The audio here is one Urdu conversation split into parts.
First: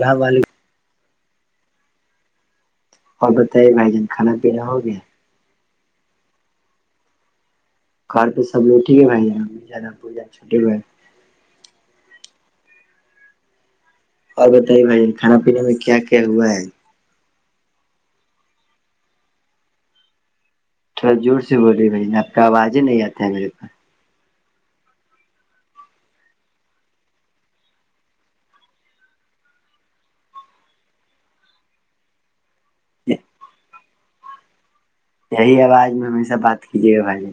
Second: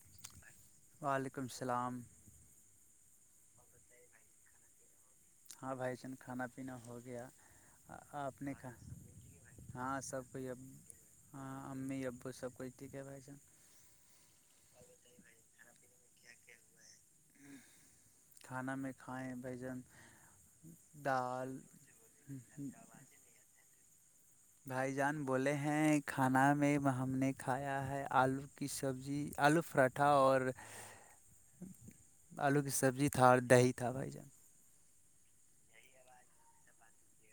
اللام علیکم وعلیکم السلام اور بتائیے بھائی جان کانا پینا ہو گیا ہاں بھائی چان کھانا پینا ہو گیا گھر پہ آپ س نے لوگٹھیک کہا ہاں ہےھائیا سب کوئی چھٹے اب ہو ہاں اممی ابو س کچھ ٹھیک ہے رہاھ اور بتائیے بھائی کھانا پینے میں کیا کیا ہوا ہے کھانا میں کھائائے بجن تھوڑا زور سے بول رہی بھائی آپ آواز ہی نہیں آتا ہے میرے پاس بھائی جان بولے ہیں کھانا میں ہم نے کھایا ہے آلو کی سبزی آلو پراٹھا اور آلو کی سبزی تھا اور دہی تھا بھائی جان یہی آواز میں ہمیشہ بات کیجیے گا بھائی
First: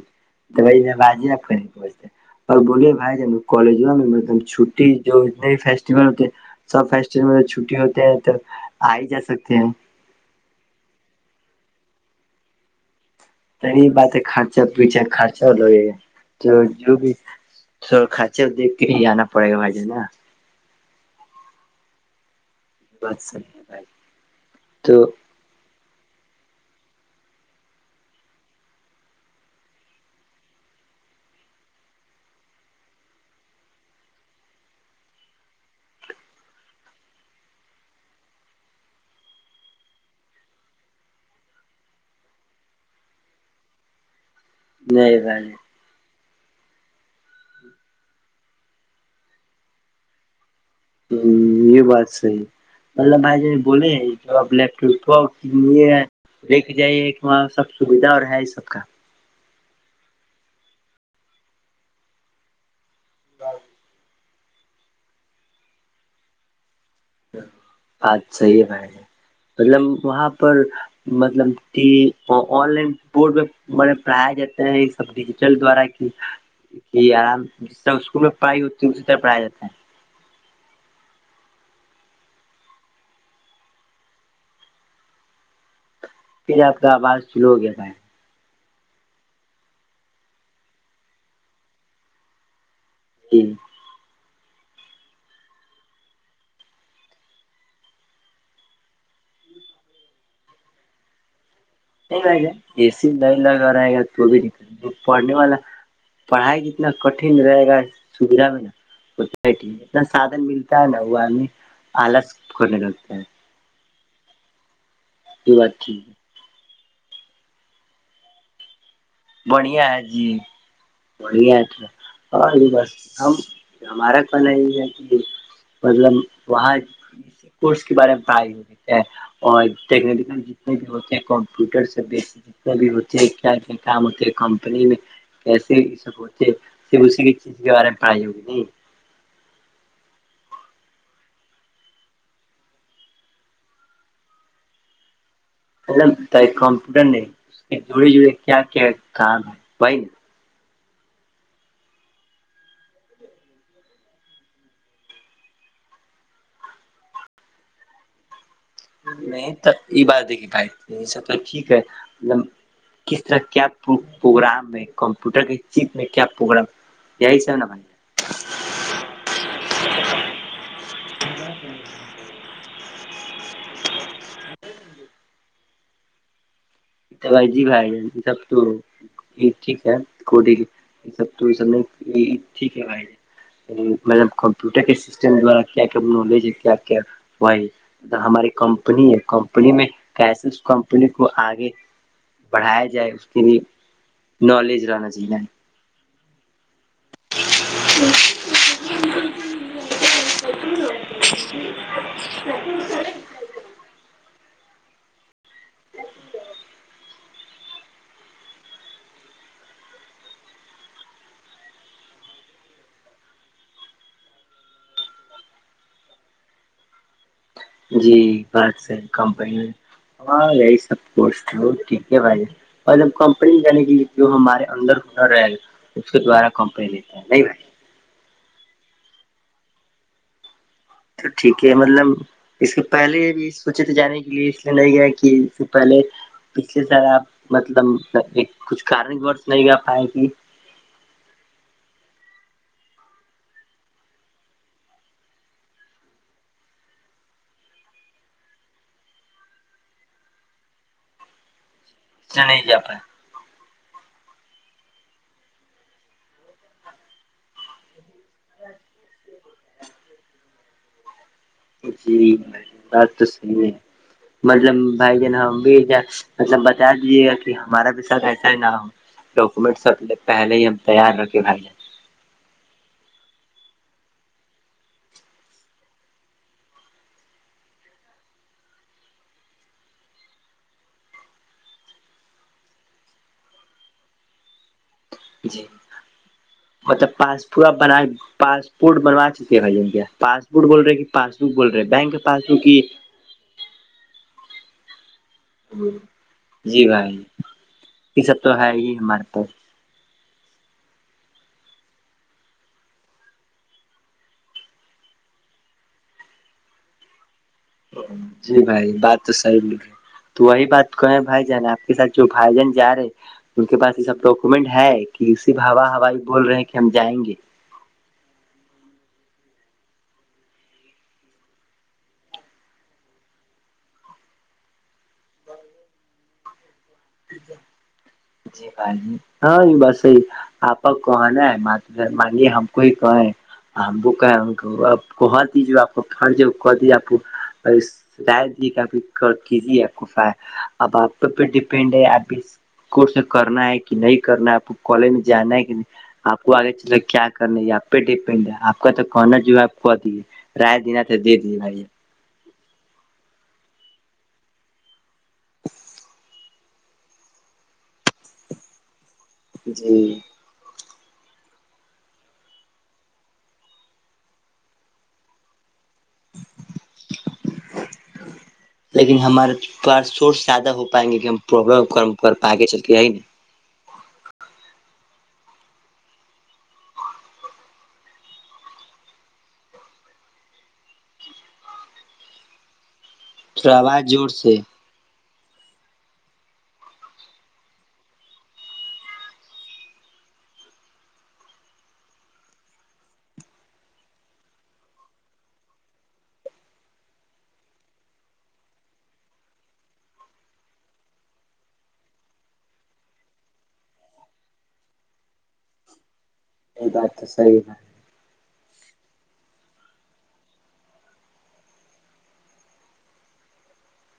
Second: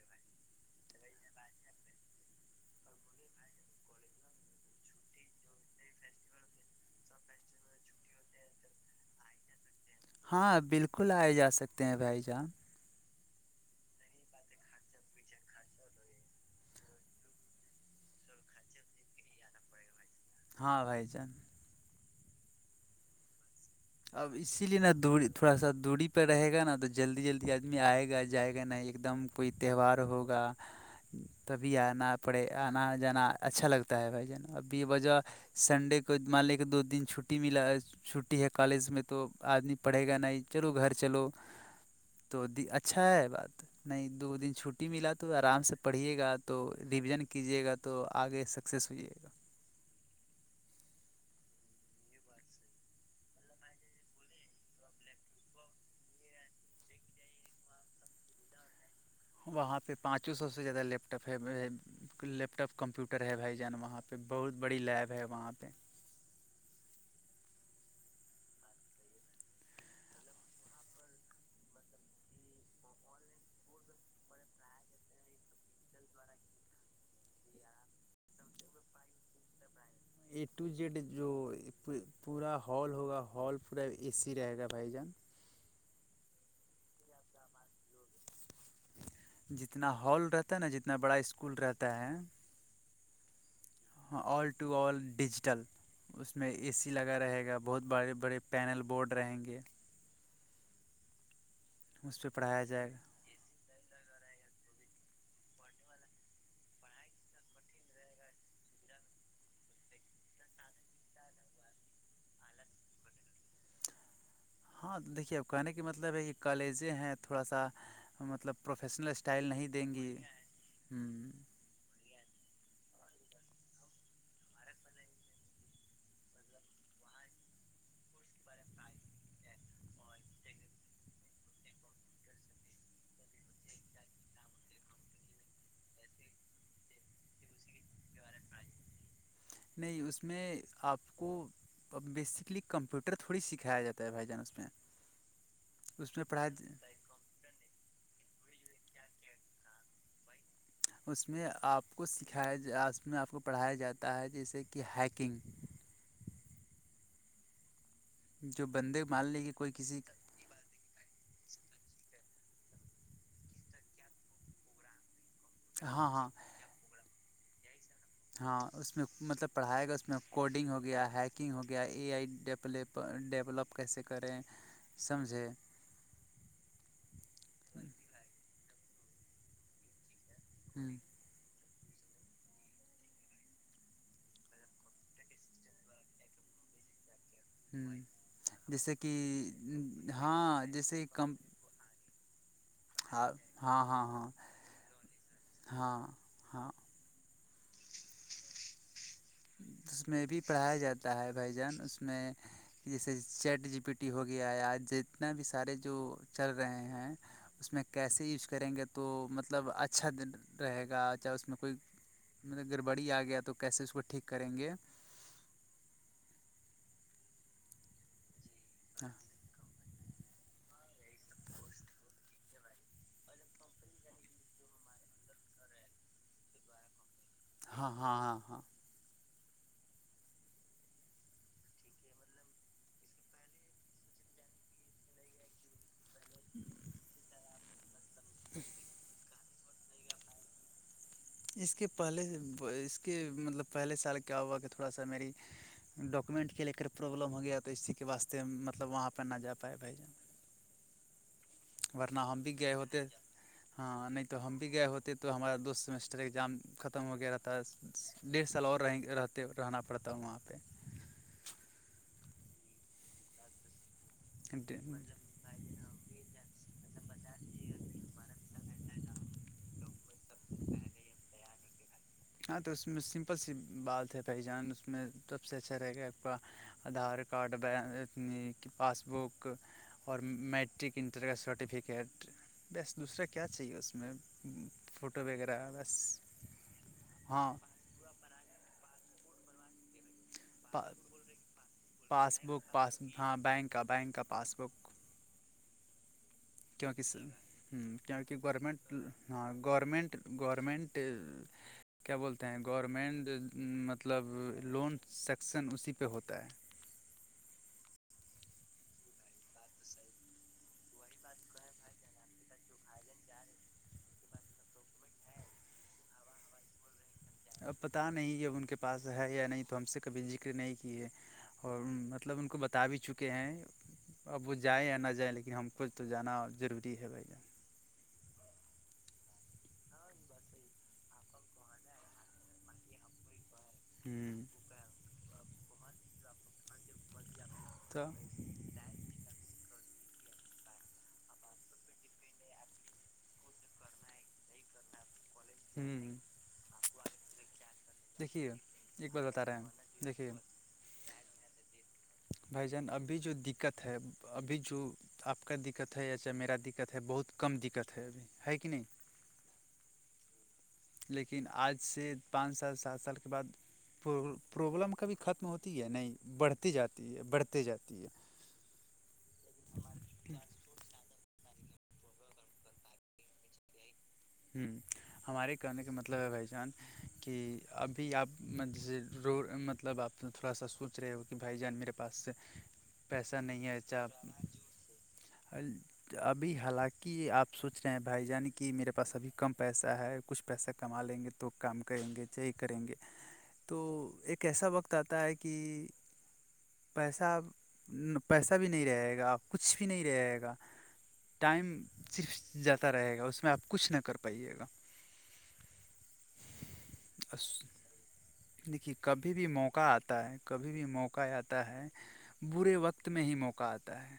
تو آاز ہی آپ کر بہچتے اور بولیے بھائی جب کالج میںب چھٹی جو اتنے فیسٹیول ہوتے سب فیسٹیول میں چھٹی ہوتے ہیں تو آ ہی جا سکتے ہیں ہاں بالکل آئے جا سکتے ہیں بھائی جان تری بات ہے خرچا پیھا خرچا ل تو جو بھی کاچے دھ کے ہی جانا پڑے گا بھائی ج نا ہاں بھائی جان بسچ اب اسی لیے نہ دوڑی تھوڑا سا دوری پہ رہے گا نا تو جلدی جلدی آدمی آئے گا جائے گا نہیں ایک دم کوئی تہوار ہوگا تبھی آنا پڑے آنا جانا اچھا لگتا ہے بھائی جان اب بھی وجہ سنڈے کو مان لے کے دو دن چھٹی ملا ہے چھٹی ہے کالج میں تو آدمی پڑھے گا نہیں چلو گھر چلو تو اچھا ہے بات نہیں دو دن چھٹی ملا نہیں تو بھائی آرام سے پڑھیے گا تو ریویژن کیجیے گا تو آگے سکسیز ہوئیے گا یہ بات صحی مطلب بھائی بولے آپ لیپٹاپ تو لی لیک کے جائیے کہ وہاں سب سویدھا اور ہے یہ سب کا وہاں پہ پانچوں سو سے زیادہ لیپٹاپ ہے لیپ ٹاپ کمپیوٹر ہے بھائی جان وہاں پہ بہت بڑی لیب ہے وہاں پہ بات صحی ہے ہے مطلب وہاں پر مطلب کہ آن لائن بورڈ پہ بڑے پڑھایا جاتے ہیں یہ سب ڈیجیٹل دوارا کہ آرام جس طرح اسکول میں پڑھائی ہوتی ہے اسی طرح پڑھایا جاتا ہے اے ٹو جیڈ جو پورا ہال ہوگا ہال پورا اے سی رہے گا بھائی جان آپ کا آواز سلو ہو گیا تھا ہے جتنا ہال رہتا ہے نا جتنا بڑا اسکول رہتا ہے ج ہاں آل ٹو آل ڈیجیٹل اس میں اے سی لگا رہے گا بہت بڑے بڑے پینل بورڈ رہیں گے اس نہیں پہ رہ گا پڑھایا اے جائے سی نہیں لگا رہے گا تو بھی د پڑھنے والا پڑھائی جتنا کٹن رہے گا سویدھا میں نا اتنا سادھن ملتا ہے نا وہ ہمیں آلاس کرنے لگتا ہے ہاں دیکھیے اب یہ کہنے بات کا ٹھیک مطلب ہے یہ کالج ہیں تھوڑا سا مطلب پروفیشنلٹ بڑیا ہے جی بڑیا ہے تھا ہاں یہ بس ہم ہمارا کہنا یہ ہے کہ مطلب وہاں کورس کے بارے میں پھائی ہو اور ٹیکنیکل جتنے بھی ہوتے ہیں کمپیوٹر سے بیسک کبھی ہوتی ہے کیا کیا کام ہوتے کمپنی میں کیسے یہ سب ہوتے س اسی کی چیز کے بارے میں پڑھائی ہوگی نہیں نہیں اس میں آپ کو ا بیسکلی کمپیوٹر تھوڑی سکھایا جاتا ہے بھائی جان اس میں اس میں پڑھایا مطلب کمپیوٹر نہیں اس کے جوڑے جڑے کیا کیا کام ہے بھائی اس میں آپ کو سکھایا جا اس میں آپ کو پڑھایا جاتا ہے جیسے کہ ہیکنگ جو بندے مان لے کہ نہیں تو کوئی کسی یہ بات دیکھی بھائی یہ سب تو ٹھیک ہے مطلب کس طرح کیا پروگرام ہے کمپیوٹر کے جیت میں ہاں کیا ہاں پوگرا یہی سا نا بھائی ہاں اس میں مطلب پڑھائے گا اس میں کوڈنگ ہو گیا ہیکنگ ہو گیا اے آئی ڈیپلپ ڈیولپ کیسے کریں سمجھیں بھائی جی بھائی سب تو یہ ٹھیک ہے کو د ہوں یہ سب تو یہ سب ٹھیک ہے مطلب کمپوٹر کے سسٹمٹارا کیا کیا نالج ہے کیا کیا وہی ہوں ا ہماری جیسے کمپنی کہ ہے کمپنی میں کیسے اس ہاں جیسے کمپنی کو کم آگے بڑھایا جائے اس ہاں کے لیے ہاں ہاں ہاں نالج رہنا چاہیے ہاں ہاں ہ اس میں بھی پڑھایا جاتا ہے بھائی جان اس میں کہ جیسے چیٹ جی پی ٹی ہو گیا یاج جتنا بھی سارے جو چل رہے ہیں اس میں کیسے یوج کریں گے تو مطلب اچھا رہے گا چاہے اس میں کوئی مطلب گڑبڑی آ گیا تو کیسے اس کو ٹھیک کریں گے جی کمپنی اور یہی سب ٹھیک ہے بھائی اور جب کمپنی جانے کے لیے جو ہمارے اندر ہونر رہے گا اس کے دوارا کمپنی لیتا نہیں بھائی ہاں ہاں ہاں ہاں تو ٹھیک ہے مطلب اس کے پہلے بھی سوچے تھ جانے کے لیے اس لیے نہیں گیا کہ اس سے پہلے پچھلے سال آپ مطلب کچھ کارنک وورس نہیں گ پائے گی اس کے پہلے اس کے مطلب پہلے سال کیا ہوا کہ تھوڑا سا میری ڈاکومنٹ کے لے کر پروابلم ہو گیا تو اسی کے واسے مطلب وہاں پہ نہ جا پائے بھائی جان ورنہ اس ہم لیے بھی نہیں گئے جا پائے ہوتے ہاں نہیں تو ہم بھی گئے ہوتے تو ہمارا دوست سمیسٹر ایگزام ختم ہو گیا رہا تھا ڈیڑھ سال اور رہیں رہتے رہنا پڑتا وہاں پہ جیری بات تو صحیح ہے مطلب بھائی جن ہم بھی مطلب بتا دیجیے گا کہ ہمارا بھی سر ایسا ہے نہ ہو ڈاکومنٹ سب پہلے ہی ہم تیار رکھے بھ ہیں ہاں تو اس میں سمپل سی بال تھ ہے بھائی جان اس میں سب سے اچھا رہے گا آپ کا آدھار کارڈنی پاس بک اور میٹرک انٹر کا سرٹیفکیٹ بس دوسرا کیا چاہیے اس میں فوٹو وغیرہ جی بس مطلب پاس ہاں بنا پاسپورٹ بنوا چک ہے بھائی کیا پا بوٹ بول رہے کہ پاس بک بول رہے بینک کے پاس پس بک کی پاس ہاں بینک کا بینک کا پاس بک جی کیونکہ ہ بھائی یہ کیونکہ سب تو ہے گورمنٹ ہی ہمارے ہ پاس گورورمنٹ گورمنٹ کیا بولتے ہیں گورنمنٹ مطلب لون سیکشن اسی پہ ہوتا ہے جی بھائی بات تو صحیح لک ہے تو وہی بات کو ہیں بھائی جان آپ کے سات جو بھائی جان جا رہے ہیں ان کے پاس یہ سب ڈاکومینٹ ہے کہ صرف ہوا ہوائی بول رہے کہ ہم جائیں گے اب پت نہیں اب ان کے پاس ہے یا نہیں تو ہم سے کبھی ذکر نہیں کیے اور مطلب ان کو بتا بھی چکے ہیں اب وہ جائیں یا نہ جائیں لیکن ہم کو تو جانا ضروری ہے بھ ج جی بھائی جی ہاں یہ بسی آپ کا کہنا ہے م مانیے ہم کو ہی کہیں وہ کہ جان کہ دی جو آپ کو فرض ہے وہ کہ دی آپ تو شاید اب آ ڈپڈ ہے کٹ میں کرنا ہے کہ نہیں کرنا ہے آپ کو کالج میں جانا ہے کہ نہیں ہوں آپ کو آگے چل کیا کرنا یہ آپ پہ ڈیپینڈ دیکھیے ہے آپ کا تو ایک بات کھانا بتا رہے جو ہے ہیں آپ کو دیے دیکھیے رائے دینا تھاے دے دیجے بھائی بھائی جان ابھی جو دقت ہے ابھی جو آپ کا دقت ہے یا چاہے میرا دقت ہے بہت کم دقت ہے ابھی ہے کہ نہیں جی لیکن آج سے پانچ سال سات سال کے بعد پرابلم کبھی ختم ہوتی ہے نہیں بڑھتی جاتی ہے بڑھتی جاتی ہے لیکن ہمارے پاس سورس زیادہ ہو پائیں گے کہ ہم پربلم کم پ چلتی ہے ن ہ ہمارے کہنے کا مطلب ہے بھائی جان کہ ابھی آپ ر مطلب آپ تھوڑا سا سوچ رہے ہو کہ بھائی جان میرا کے پاس پیسہ نہیں تھوڑا ہے آواز چ زور سے ابھی حالانکہ آپ سوچ رہے ہیں بھائی جان کی میرے پاس ابھی کم پیسہ ہے کچھ پیسہ کما لیں گے تو کام کریں گے یہی کریں گے تو ایک ایسا وقت آتا ہے کہ پیسہ پیسہ بھی نہیں رہے گا کچھ بھی نہیں رہے گا ٹائم صرف جاتا رہے گا اس میں آپ کچھ نہ کر پائیے گا یہ بات تو صحیح ہےا دیکھیے کبھی بھی موقع آتا ہے کبھی بھی موقع آتا ہے برے وقت میں ہی موقع آتا ہے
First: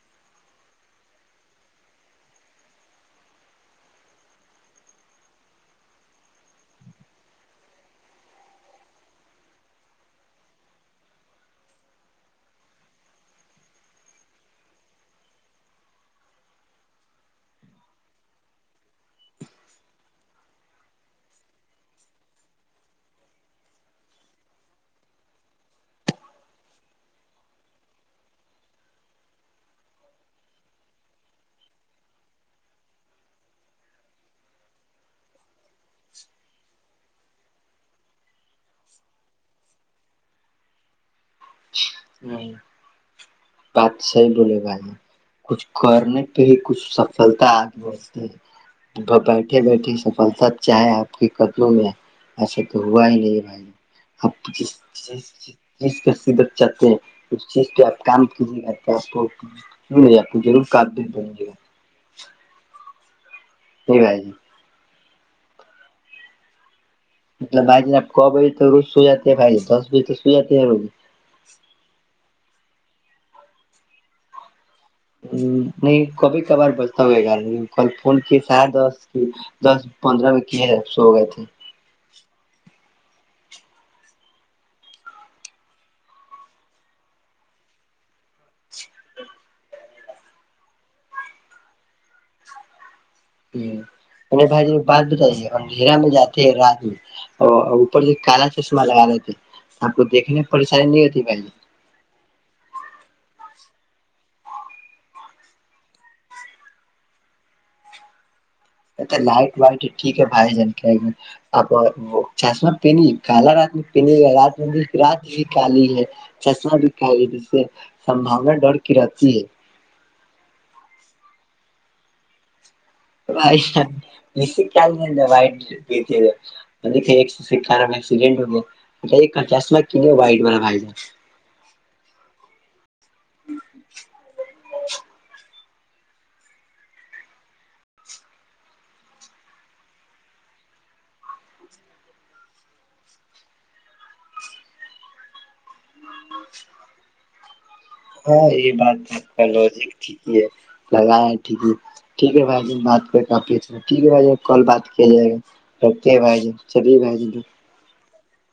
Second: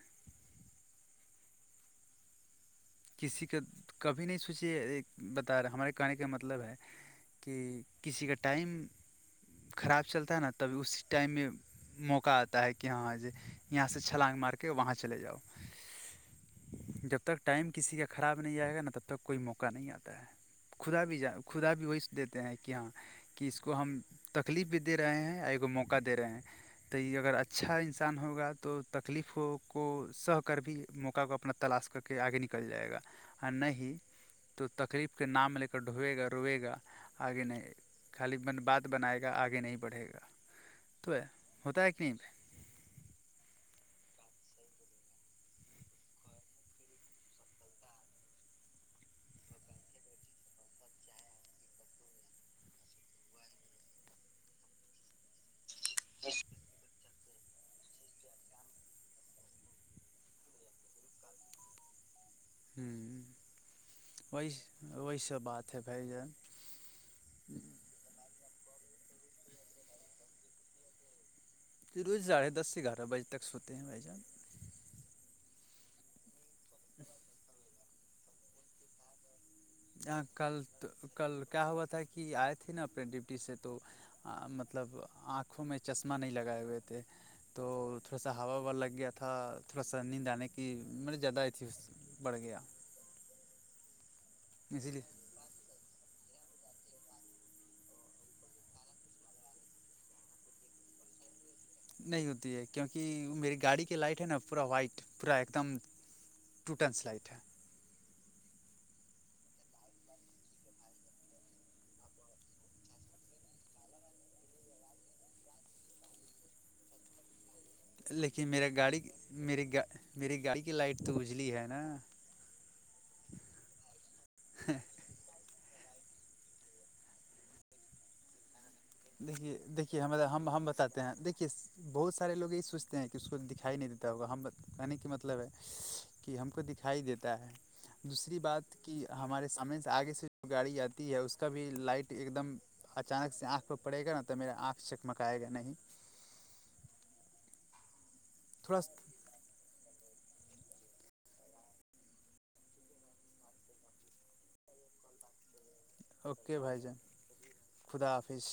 کسی کا کبھی نہیں سوچے بتا رہا ہمارے کہنے کا مطلب ہے کہ کسی کا ٹائم خراب چلتا ہے نا تبھی اس ٹائم میں موقع آتا ہے کہ ہاں جی یہاں سے چھلانگ مار کے وہاں چلے جاؤ جب تک ٹائم کسی کا خراب نہیں آئے گا نا تب تک کوئی موقع نہیں آتا ہے خدا بھی ج خدا بھی وہی دیتے ہیں کہ ہاں کہ اس کو ہم تکلیف بھی دے رہے ہیں موقع دے رہے ہیں تو یہ اگر اچھا انسان ہوگا تو تکلیفوں کو سہ کر بھی موقع کو اپنا تلاش کر کے آگے نکل جائے گا ہ نہ ہی تو تکلیف کے نام لے کر ڈھوئے گا روئے گا آگے نہیں خالین بات بنائے گا آگے نہیں بڑھے گا تو ہے ہوتا ہے کہ نہیں بات صحیح بولے بھائی کچھ کرنے پہ ہی کچھ سفلتا آگ بتی ہے بیٹھے بیٹھے سفلتا چاہے آپ کے کتنوں میں ایسا تو ہوا ہی نہیں بھائی اب جس چیز کی ح بت چاہتے ہیں اس چیز پہ آپ کام کیجے کرتے آپ کویے آپ کو ضرور کا د بنیے گا ہوں جی بائیی وہی وہی س بات ہے بائی جان مطلب بھجی آپ کو بجے تو روز سوئیاتی ہے بھجی دس بجے تو سوئی جی ہے روز پ روز ساڑھے دس سے گیارہ بجے تک سوتے ہیں ہمھائی جان نہیں کبھی کبار بچتا ہوئے گا کل فون کی س کی دس یہاں پندرہ میںک کل ہے سو گئے تھے کل کیا ہوا تھاے کہ آئے تھے نا اپنے ڈیوٹی سے تو مطلب آنکھوں میں چشمہ نہیں لگائے ہوئے تھے تو تھوڑا سا ہوا ووا لگ گیا تھا تھوڑا سا نیند آنے کی مے زیادہ آئی تھی اس بڑ گیا ہ میںیں بھائی ج اسی لیے بات بتائیے دھیرا میں جاتے رات میں اور اوپر سے کالا چشمہ لگا رہے تھے آپ کو دیکھنے میں پریشانی نہیں ہوتی بھائی نہیں ہوتی ہے کیونکہ میری گاڑی کی لائٹ ہے نا پورا وائٹ پورا ایک دم ٹوٹس لائٹ ہے ا تو لائٹ وائٹ ٹھیک ہےھائی جن کیا اب وہ چاشمہ پین کالا رات میں پنی گ رات میں بھی رات بھی کالی ہے چسا دک سے لیکن سمباونا میرا ڈر کی گاڑی رہتی ہے م میری گاڑی کی لائٹ تو اجلی ہے نا و مسال وٹ پ مے سو سار میں ایسڈنٹ ہو گئے یہ پچاس لاک کی نہیں وائٹ والا پ جا کہ بہت سارے لوگ یہی سوچتے ہیں کہ اس کو دکھائی نہیں دیتا ہوگا ہم کہنے کی مطلب ہے کہ ہم کو دکھائی دیتا ہے دوسری بات کہ ہمارے سامنے سے آگے سے جو گاڑی آتی ہے اس کا بھی لائٹ ایک دم اچانک سے آنکھ پ پڑے گا نا تو میرا آنکھ چکمکائے گا نہیں ہاں یہ تھوڑا بات تو پہل ج ٹھیک ہے لگا ہے ٹھیک ہے ٹھیک ہے بھائی ج بات کر کافی اچھا ٹھیک ہے بھائی کال بات کیا جائے گا اوکے بھائی جان خدا حافظ